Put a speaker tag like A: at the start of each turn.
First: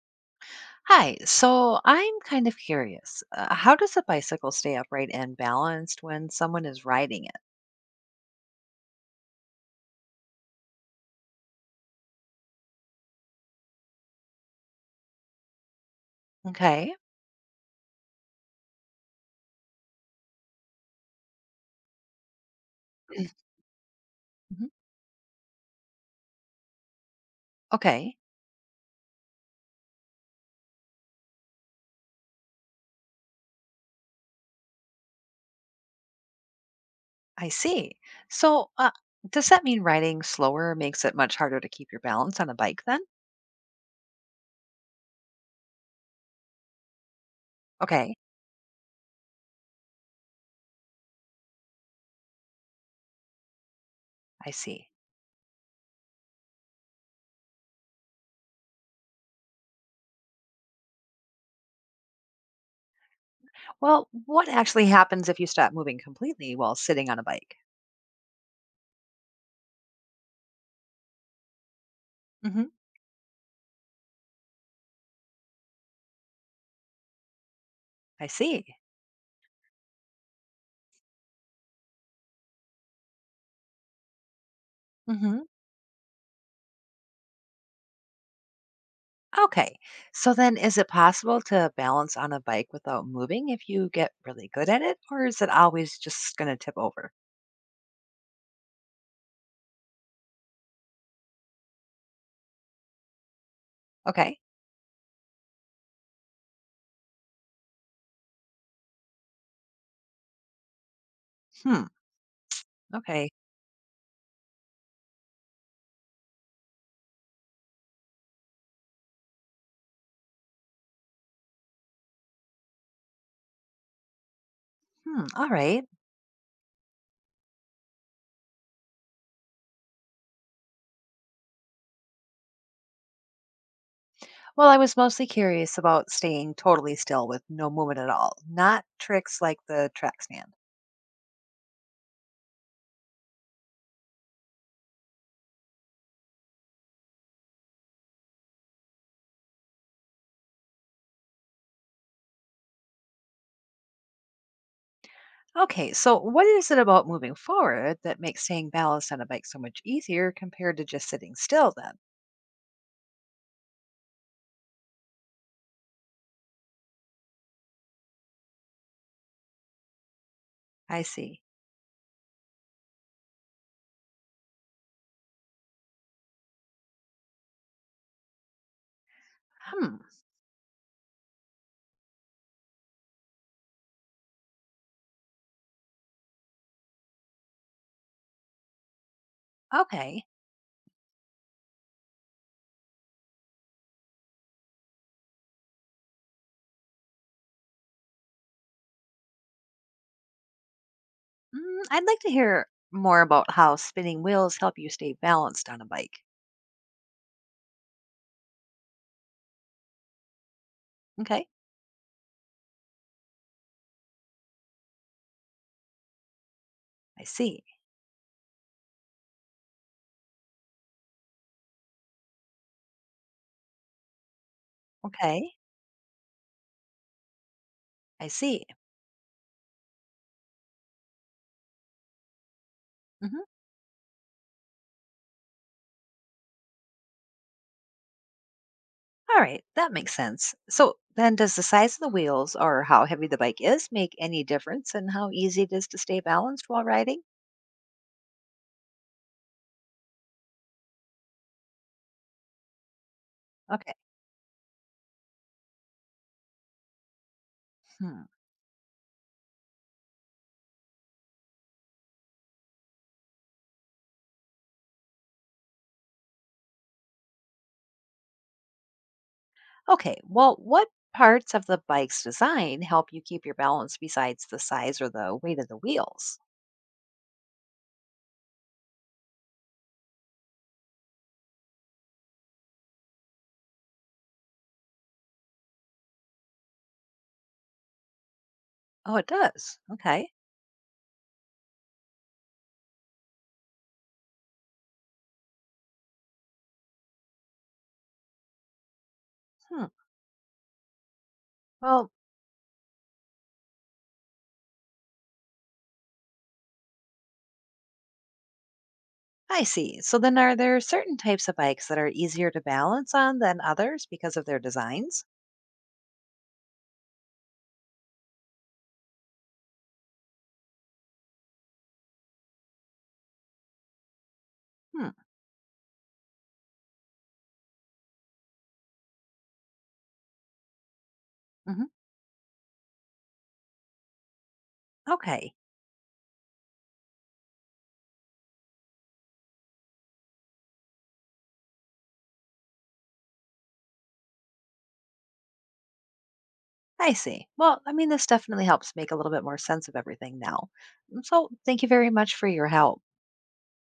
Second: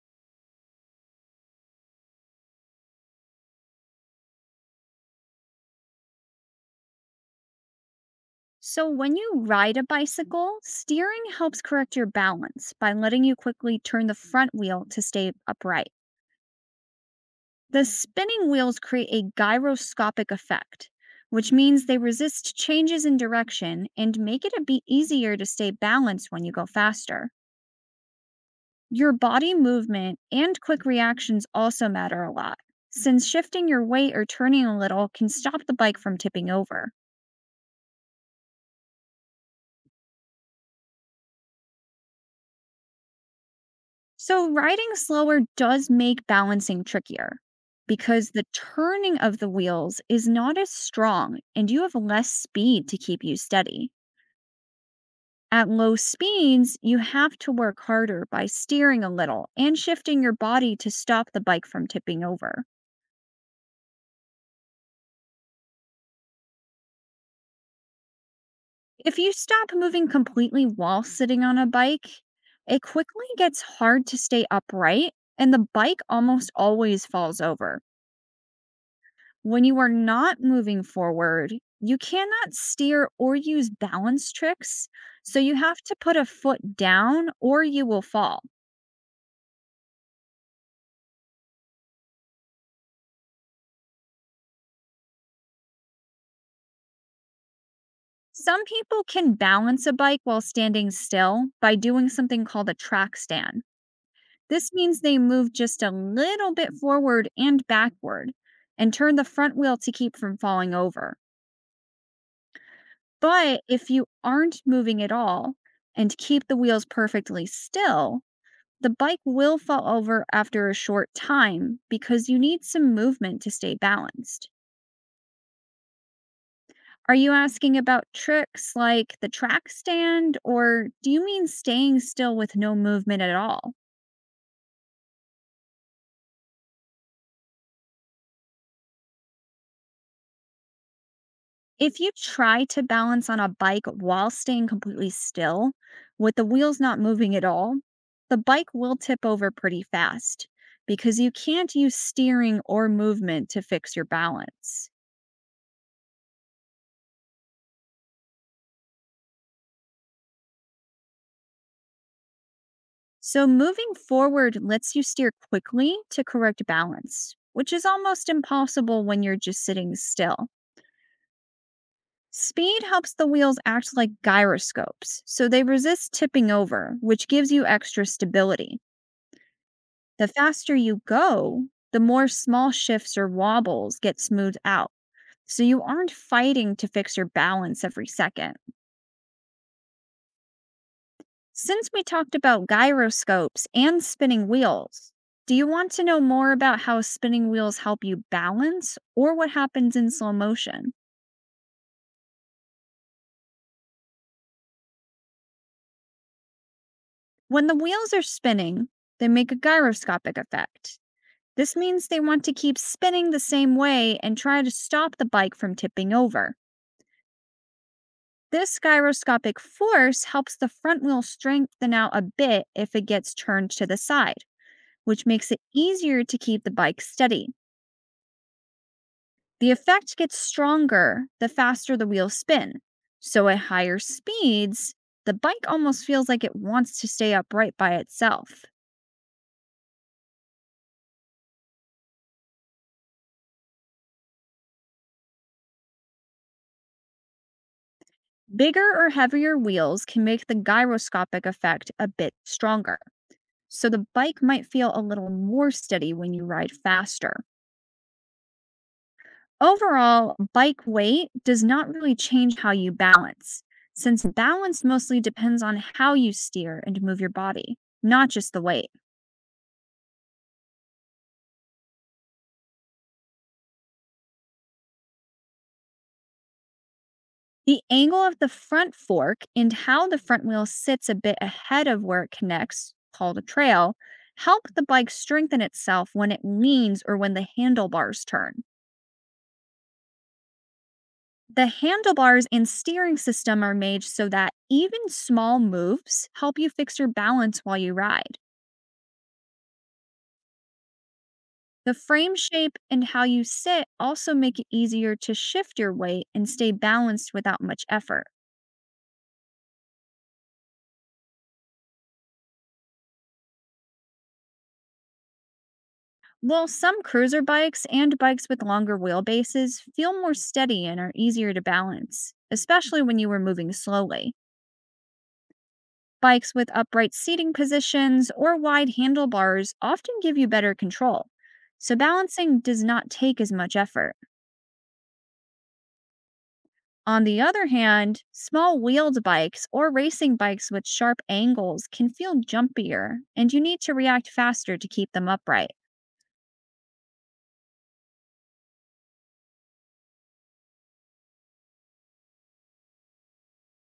A: Hi, so I'm kind of curious. How does a bicycle stay upright and balanced when someone is riding it?
B: So, when you ride a bicycle, steering helps correct your balance by letting you quickly turn the front wheel to stay upright.
A: Okay.
B: The spinning wheels create a gyroscopic effect, which means they resist changes in direction and make it a
A: Mhm.
B: bit easier to stay balanced when you go faster.
A: Okay,
B: Your body movement and quick reactions also matter a lot, since shifting your weight or turning a little can stop the bike from tipping over.
A: I see. So, does that mean riding slower makes it much harder to keep your balance on a bike then?
B: So, riding slower does make balancing trickier
A: Okay,
B: because the turning of the wheels is not as strong and you have less speed to keep you steady.
A: I see.
B: At low speeds, you have to work harder by steering a little and shifting your body to stop the bike from tipping over.
A: Well, what actually happens if you stop moving completely while sitting on a bike?
B: If you stop moving completely while sitting on a bike,
A: Hmm.
B: it quickly gets hard to stay upright and the bike almost always falls over.
A: I see.
B: When you are not moving forward, you cannot steer or use balance tricks, so
A: Hmm.
B: you have to put a foot down or you will fall.
A: Okay. So then, is it possible to balance on a bike without moving if you get really good at it, or is it always just going to tip over?
B: Some people can balance a bike while standing still by doing something called a track stand.
A: Okay.
B: This means they move just a little bit forward and backward and turn the front wheel to keep from falling over.
A: Hmm. Okay.
B: But if you aren't moving at all and keep the wheels perfectly still, the bike will fall over after a short time because you need some movement to stay balanced.
A: Hmm. All right.
B: Are you asking about tricks like the track stand, or do you mean staying still with no movement at all?
A: Well, I was mostly curious about staying totally still with no movement at all, not tricks like the track stand.
B: If you try to balance on a bike while staying completely still, with the wheels not moving at all, the bike will tip over pretty fast because you can't use steering or movement to fix your balance.
A: Okay. So, what is it about moving forward that makes staying balanced on a bike so much easier compared to just sitting still then?
B: So, moving forward lets you steer quickly to correct balance, which is almost impossible when you're just sitting still.
A: I see.
B: Speed helps the wheels act like gyroscopes, so they resist tipping over, which gives you extra stability.
A: Hmm.
B: The faster you go, the more small shifts or wobbles get smoothed out, so you aren't fighting to fix your balance every second.
A: Okay.
B: Since we talked about gyroscopes and spinning wheels, do you want to know more about how spinning wheels help you balance or what happens in slow motion?
A: I'd like to hear more about how spinning wheels help you stay balanced on a bike.
B: When the wheels are spinning, they make a gyroscopic effect.
A: Okay.
B: This means they want to keep spinning the same way and try to stop the bike from tipping over.
A: I see.
B: This gyroscopic force helps the front wheel strengthen out a bit if it gets turned to the side, which makes
A: Okay.
B: it easier to keep the bike steady.
A: I see.
B: The effect gets stronger the faster the wheels spin.
A: Mhm.
B: So at higher speeds, the bike almost feels like it wants to stay upright by itself.
A: All right, that makes sense. So then, does the size of the wheels or how heavy the bike is make any difference in how easy it is to stay balanced while riding?
B: Bigger or heavier wheels can make the gyroscopic effect a bit stronger, so
A: Okay.
B: the bike might feel a little more steady when you ride faster.
A: Hmm.
B: Overall, bike weight does not really change how you balance, since balance mostly depends on how you steer and move your body, not just the weight.
A: Okay. Well, what parts of the bike's design help you keep your balance besides the size or the weight of the wheels?
B: The angle of the front fork and how the front wheel sits a bit ahead of where it connects, called a trail, help the bike strengthen itself when it leans or when the handlebars turn.
A: Oh, it does. Okay.
B: The handlebars and steering system are made so that even small moves help you fix your balance while you ride.
A: Hmm.
B: The
A: Well,
B: frame shape and how you sit also make it easier to shift your weight and stay balanced without much effort.
A: I see. So then, are there certain types of bikes that are easier to balance on than others because of their designs?
B: While some cruiser bikes and bikes with longer wheelbases feel more steady and are easier to balance, especially when you are moving slowly,
A: Hmm.
B: bikes with upright seating positions or wide handlebars often give you better control.
A: Hmm.
B: So, balancing does not take as much effort.
A: Okay.
B: On the other hand, small wheeled bikes or racing bikes with sharp angles can feel jumpier, and you need to react faster to keep them upright.
A: I see. Well, I mean, this definitely helps make a little bit more sense of everything now. So, thank you very much for your help.